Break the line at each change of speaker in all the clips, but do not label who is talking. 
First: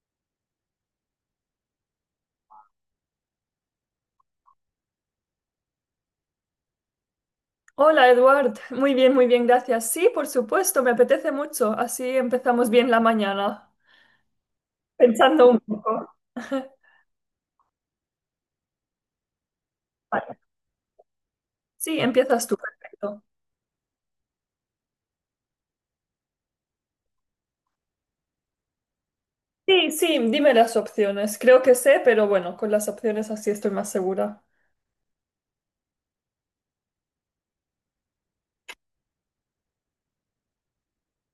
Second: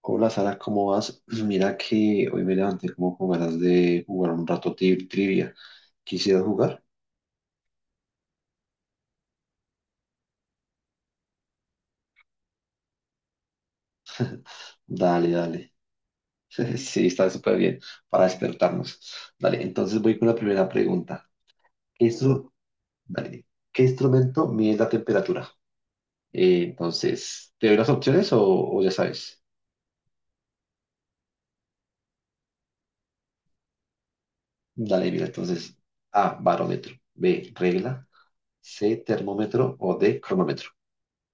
Hola Sara, ¿cómo vas? Pues mira que hoy me levanté como con ganas de jugar un rato trivia. ¿Quisieras jugar?
Hola, Eduard. Muy bien, gracias. Sí, por supuesto, me apetece mucho. Así empezamos bien la mañana,
Dale,
pensando un
dale.
poco.
Sí, está súper bien para despertarnos. Dale, entonces voy con la
Vale.
primera pregunta.
Sí,
¿Qué,
empiezas
instru-
tú, perfecto.
Dale. ¿Qué instrumento mide la temperatura? Entonces, ¿te doy las opciones o ya sabes?
Sí, sí, dime las opciones. Creo que sé, pero bueno, con las opciones así estoy más segura.
Dale, mira, entonces, A, barómetro, B, regla, C, termómetro o D, cronómetro.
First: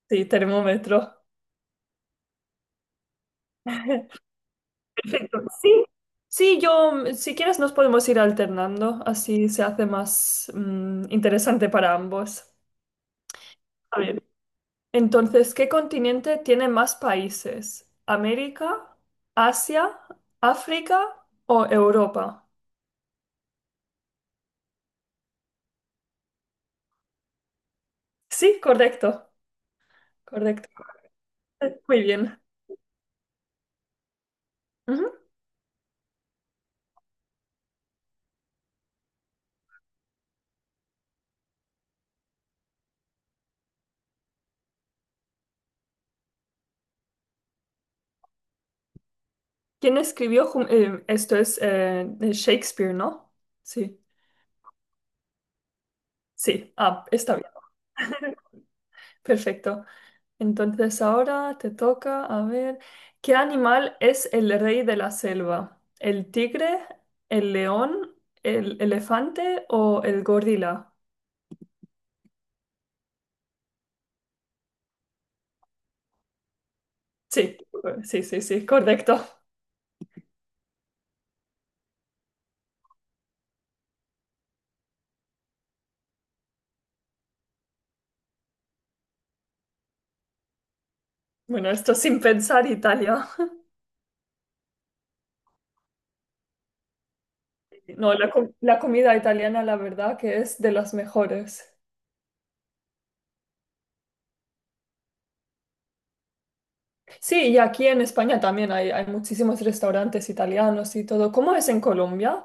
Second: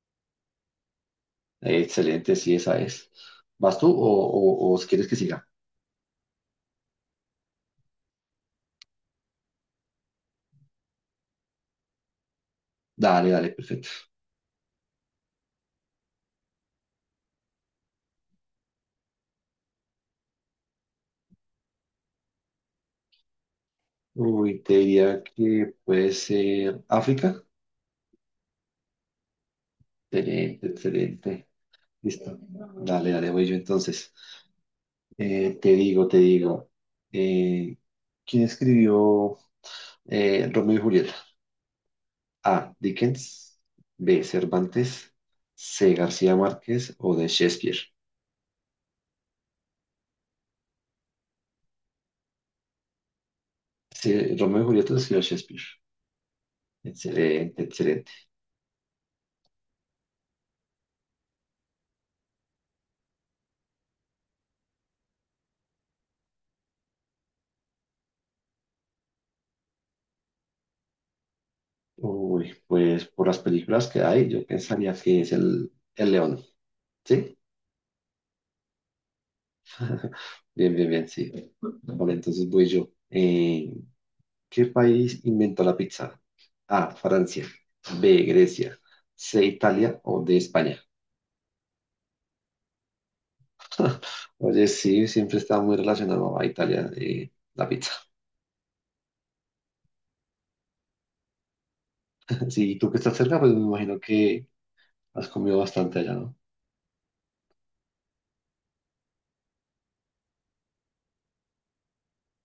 Sí, termómetro.
Excelente, sí, esa es. ¿Vas tú o si quieres que
Perfecto.
siga?
Sí, sí, yo, si quieres nos podemos ir alternando, así se hace más interesante para ambos.
Dale, dale, perfecto.
A ver. Entonces, ¿qué continente tiene más países? ¿América, Asia, África o Europa?
Uy, te diría que puede ser África.
Sí, correcto,
Excelente,
correcto.
excelente.
Muy
Listo.
bien.
Dale, dale, voy yo entonces.
Ujú.
Te digo, te digo. eh, ¿Quién escribió Romeo y Julieta? A. Dickens. B. Cervantes. C. García Márquez o de Shakespeare.
¿Quién escribió esto es de Shakespeare, ¿no? Sí,
Sí, Romeo y Julieta lo escribió Shakespeare.
sí. Ah, está bien.
Excelente, excelente.
Perfecto. Entonces ahora te toca, a ver, ¿qué animal es el rey de la selva? ¿El tigre, el león, el elefante o el gorila?
Uy, pues por las películas que hay, yo pensaría que es el León. ¿Sí?
Sí, sí, sí, sí, correcto.
Bien, bien, bien, sí. Vale, entonces voy yo. ¿Qué país inventó la pizza? A, Francia. B, Grecia. C, Italia o D, España.
Bueno, esto sin pensar Italia.
Oye, sí, siempre está muy relacionado a Italia, la pizza.
No, la, la comida italiana, la verdad, que es de las mejores.
Sí, y tú que estás cerca, pues me imagino que has comido bastante allá, ¿no?
Sí, y aquí en España también hay muchísimos restaurantes italianos y todo. ¿Cómo es en Colombia?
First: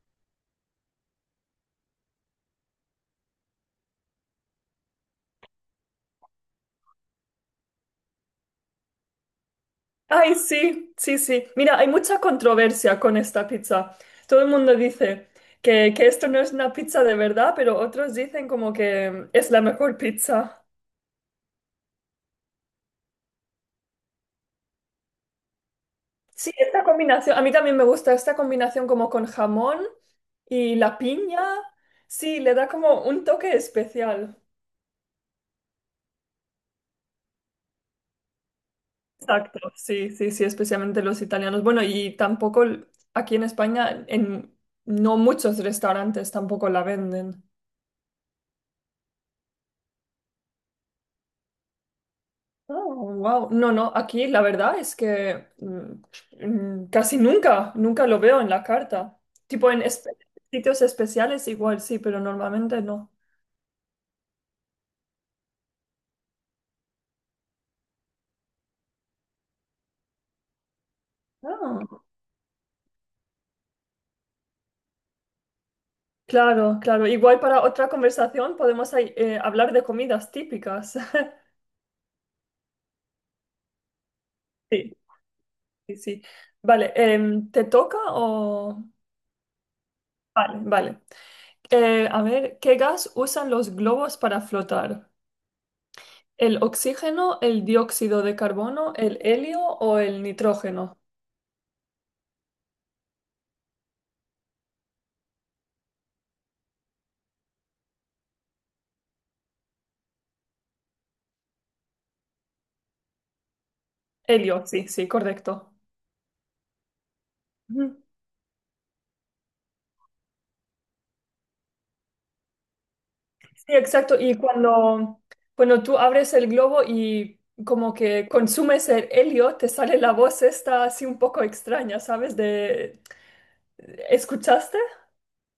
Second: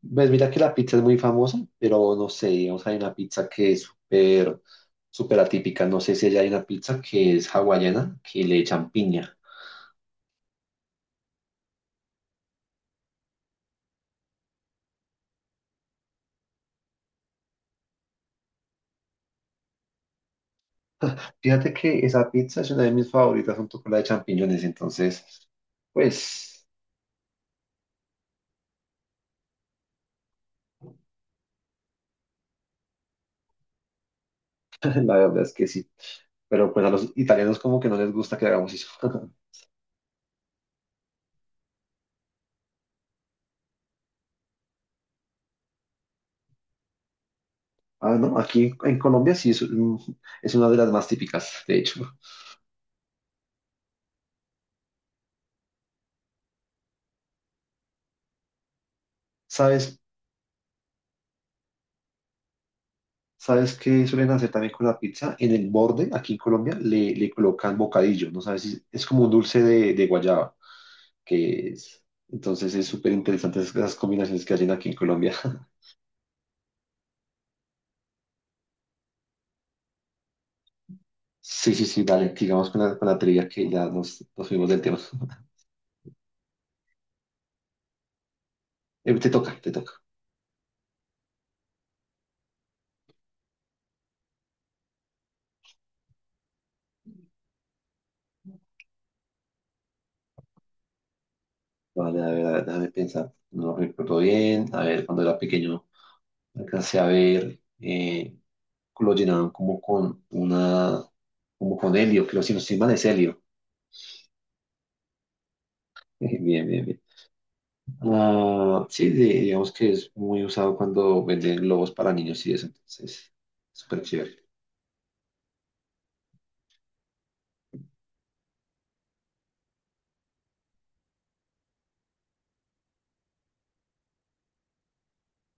Ves, mira que la pizza es muy famosa, pero no sé, digamos, hay una pizza que es súper, súper atípica. No sé si allá hay una pizza que es hawaiana, que le echan piña.
Ay, sí, sí, sí. Mira, hay mucha controversia con esta pizza. Todo el mundo dice que esto no es una pizza de verdad, pero otros dicen como que es la mejor pizza.
Fíjate que esa pizza es una de mis favoritas junto con la de champiñones, entonces,
Sí,
pues,
esta combinación, a mí también me gusta esta combinación como con jamón y la piña. Sí, le da como un toque especial.
la verdad es que sí. Pero pues a los italianos como que no les gusta que hagamos eso.
Exacto, sí, sí, sí, especialmente los italianos. Bueno, y tampoco aquí en España, en no muchos restaurantes tampoco la venden.
Ah, no, aquí en Colombia sí es, es una de las más típicas, de hecho.
Oh, wow. No, no, aquí la verdad es que casi nunca, nunca lo veo en la carta. Tipo en
¿Sabes,
sitios especiales igual, sí, pero normalmente no.
sabes qué suelen hacer también con la pizza? En el borde, aquí en Colombia, le colocan bocadillo, ¿no sabes? Es como un dulce de guayaba, que es. Entonces es súper interesante esas combinaciones que hacen aquí en Colombia.
Claro, claro. Igual para otra conversación podemos ahí, hablar de comidas típicas.
Sí, sí, sí, vale. Digamos con la trivia que ya nos fuimos del
Sí,
tema.
sí, sí. Vale, ¿te toca o...?
Te toca, te toca.
Vale, vale. A ver, ¿qué gas usan los globos para flotar? ¿El oxígeno, el dióxido de carbono, el helio o el nitrógeno?
Vale, a ver, déjame pensar. No lo recuerdo bien. A ver, cuando era pequeño alcancé a ver lo llenaban como con helio, creo si no estoy mal es helio.
Helio, sí, sí, correcto.
Bien, bien, bien. Ah, sí, digamos que es muy usado cuando venden globos para niños y eso, entonces,
Sí,
súper
exacto. Y
chévere.
cuando, cuando tú abres el globo y como que consumes el helio, te sale la voz esta así un poco extraña, ¿sabes? De... ¿Escuchaste?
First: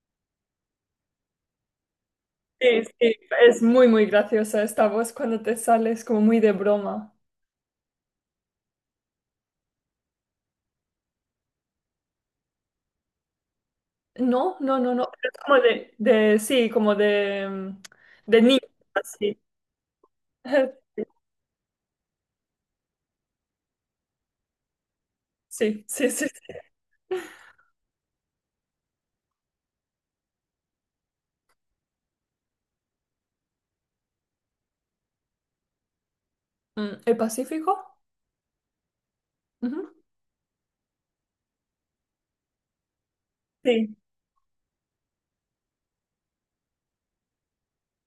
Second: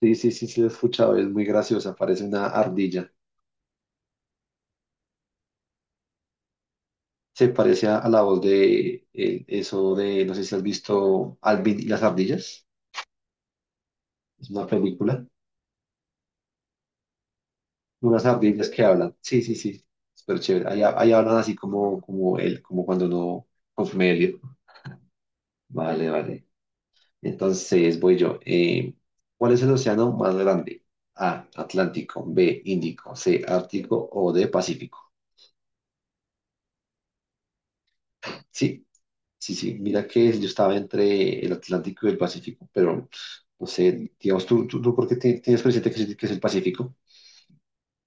Sí, sí, sí, sí, lo he escuchado, es muy graciosa, parece una
Sí,
ardilla.
sí. Es muy, muy graciosa esta voz cuando te sale, es como muy de broma.
Se parece a la voz de eso de, no sé si has visto Alvin y las ardillas. Es
No,
una
no, no, no.
película.
Pero es como de sí, como de,
Unas
de niño,
ardillas que hablan.
así.
Sí, sí, sí. Súper chévere. Ahí, ha- ahí hablan así como él, como cuando no consume helio.
Sí,
Vale,
sí, sí.
vale.
Sí.
Entonces voy yo. ¿Cuál es el océano más grande? A, Atlántico, B, Índico, C, Ártico o D, Pacífico.
¿El Pacífico?
Sí, sí, sí,
Ujú.
mira que yo estaba entre el Atlántico y el Pacífico, pero no
Sí.
sé, digamos, ¿tú por qué tienes presente que es el Pacífico?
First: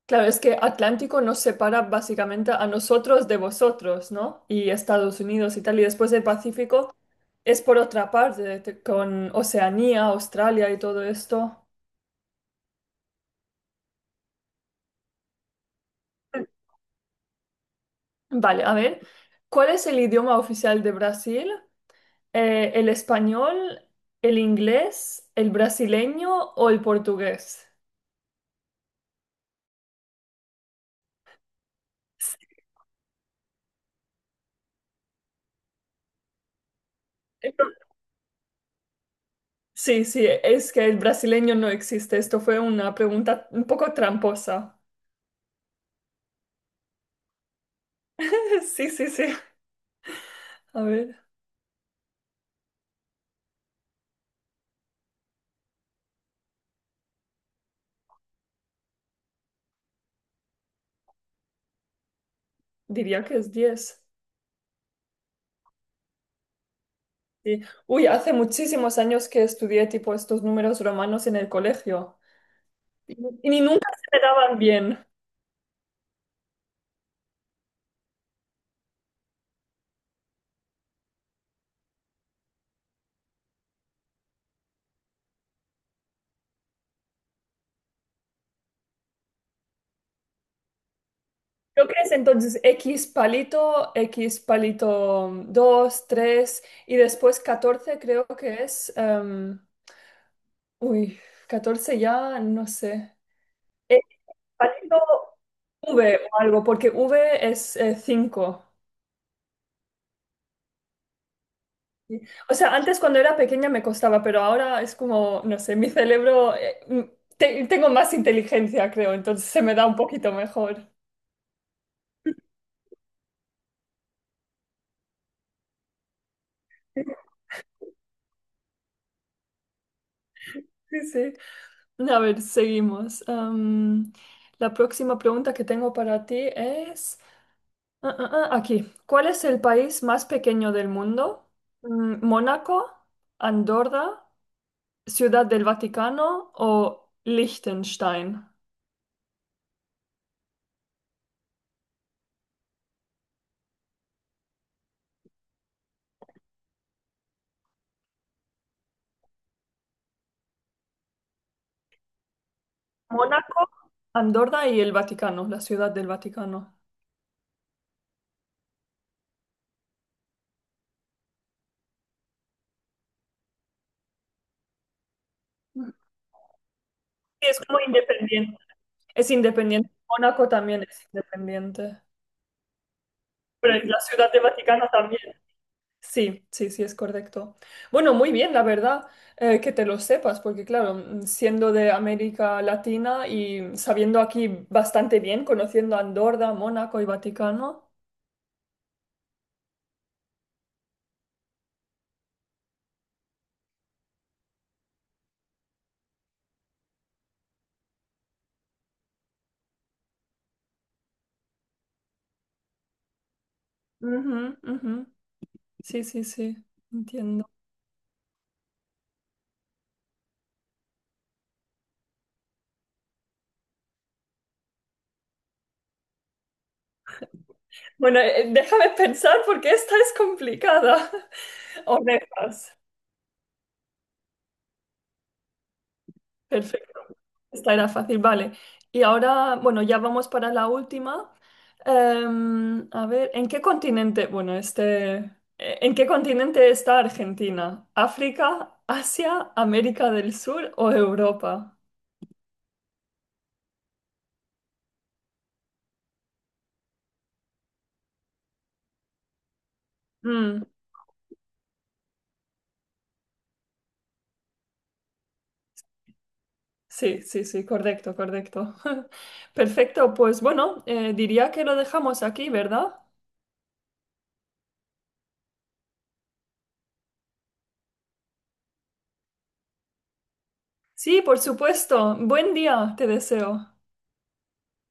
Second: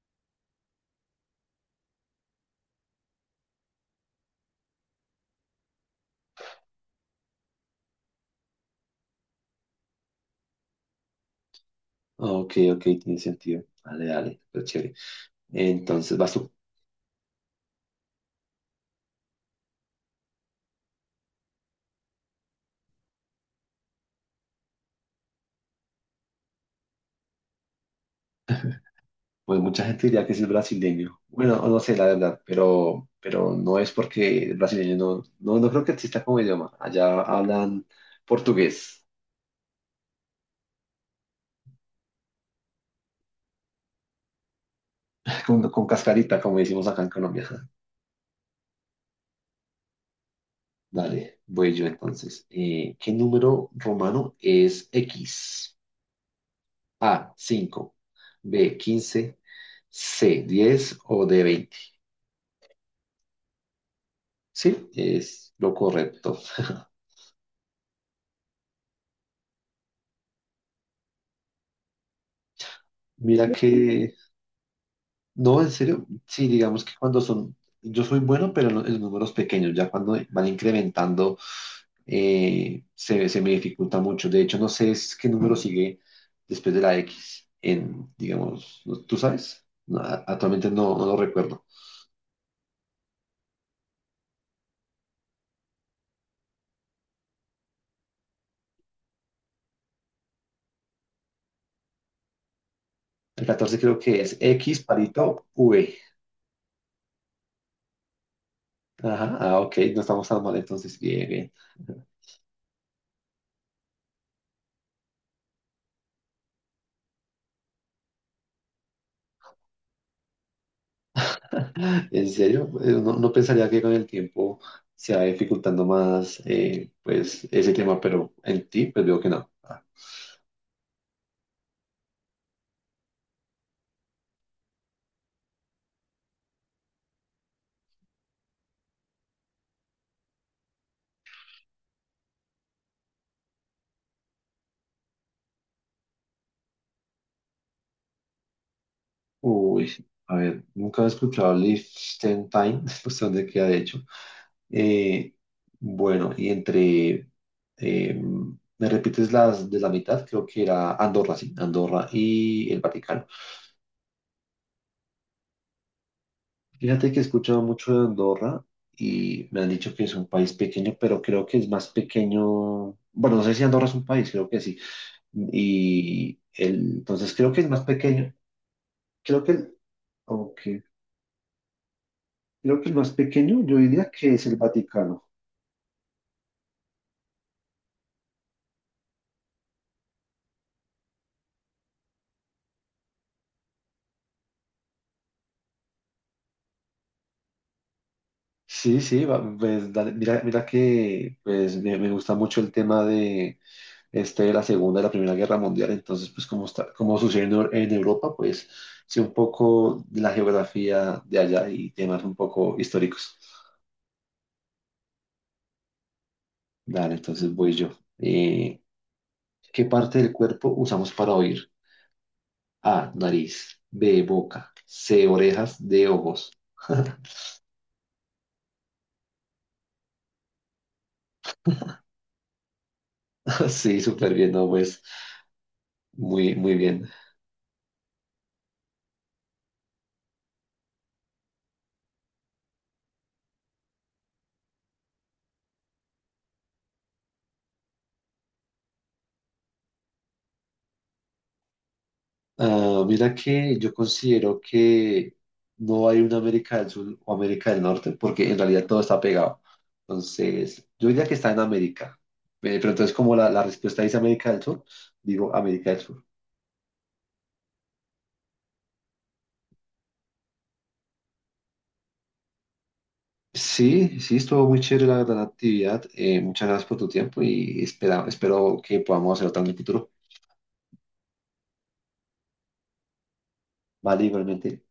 Claro, es que Atlántico nos separa básicamente a nosotros de vosotros, ¿no? Y Estados Unidos y tal. Y después el Pacífico es por otra parte, con Oceanía, Australia y todo esto.
Ah, ok, ok, tiene sentido. Dale, dale, pero chévere. Entonces, vas tú.
Vale, a ver, ¿cuál es el idioma oficial de Brasil? ¿El español, el inglés, el brasileño o el portugués?
Pues mucha gente diría que sí es brasileño. Bueno, no sé, la verdad, pero no es porque el brasileño no, no, no creo que exista como idioma. Allá
Esto-
hablan portugués,
Sí, sí, es que el brasileño no existe. Esto fue una pregunta un poco tramposa.
con cascarita, como decimos acá en Colombia.
Sí, sí, sí. A ver.
Dale, voy yo entonces. ¿Qué número romano es X? A, 5, B, 15, C, 10 o D, 20.
Diría que es 10.
Sí, es lo correcto.
Sí. Uy, hace muchísimos años que estudié tipo estos números romanos en el colegio y, y
Mira
ni nunca
que,
se me daban bien.
no, en serio, sí, digamos que cuando son, yo soy bueno, pero en en números pequeños, ya cuando van incrementando, se me dificulta mucho. De hecho, no sé es qué número sigue después de la X en, digamos, ¿tú sabes? No, actualmente no lo recuerdo.
Creo que es entonces X palito 2 3 y después 14 creo que es... uy, 14 ya no sé.
El 14 creo
X
que es X
palito
parito V.
V o algo, porque V es cinco.
Ajá, ah, ok, no estamos tan mal entonces, bien, bien.
Sí. O sea, antes cuando era pequeña me costaba, pero ahora es como, no sé, mi cerebro, tengo más inteligencia, creo, entonces se me da un poquito mejor.
En serio, no pensaría que con el tiempo se va dificultando más
Sí,
pues ese tema, pero en ti pues veo que no. Ah.
sí. Sí. A ver, seguimos. La próxima pregunta que tengo para ti es, aquí, ¿cuál es el país más pequeño del mundo? ¿Mónaco, Andorra, Ciudad del Vaticano o Liechtenstein?
Uy, a ver, nunca he escuchado Liechtenstein, no sé dónde queda de hecho. Eh, bueno, eh, ¿me repites las de la mitad? Creo que era Andorra, sí, Andorra y el Vaticano.
Mónaco, Andorra y el Vaticano, la Ciudad del Vaticano.
Fíjate que he escuchado mucho de Andorra y me han dicho que es un país pequeño, pero creo que es más pequeño. Bueno, no sé si Andorra es un país, creo que sí. Entonces
Sí,
creo
es
que es
como
más pequeño.
independiente. Es
Creo que el,
independiente. Mónaco
ok,
también es independiente.
Creo que el más pequeño,
Pero
yo
la
diría
Ciudad
que
de
es el
Vaticano también.
Vaticano.
Sí, sí, sí, es correcto. Bueno, muy bien, la verdad, que te lo sepas, porque claro, siendo de América Latina y sabiendo aquí bastante bien, conociendo Andorra, Mónaco y Vaticano.
Sí, sí, pues, dale, mira, mira que pues, me gusta mucho el tema de la Segunda y la Primera Guerra Mundial. Entonces, pues como sucede en, en Europa, pues sé un poco de la geografía de allá y temas un poco históricos.
Ujú, ujú. Sí, sí, sí,
Dale,
entiendo.
entonces voy yo. Eh, ¿qué parte del cuerpo usamos para oír? A, nariz, B, boca, C, orejas, D, ojos.
Bueno, déjame pensar porque esta es complicada. Orejas.
Sí, súper bien, ¿no? Pues muy, muy
Perfecto.
bien.
Esta era fácil, vale. Y ahora, bueno, ya vamos para la última. A ver, ¿en qué continente? Bueno, este, ¿en qué continente está Argentina? ¿África, Asia, América del Sur o Europa?
Ah, mira que yo considero que no hay una América del Sur o América del Norte, porque en realidad todo está pegado.
Mm,
Entonces, yo diría que está en América. Pero entonces, como la respuesta dice América del Sur, digo América del Sur.
sí, sí, sí, correcto, correcto. Perfecto, pues bueno, diría que lo dejamos aquí, ¿verdad?
Sí, sí, estuvo muy chévere la gran actividad. Muchas gracias por tu tiempo y espero que podamos hacer otra en el futuro.
Sí, por supuesto. Buen día, te deseo.
Vale, igualmente.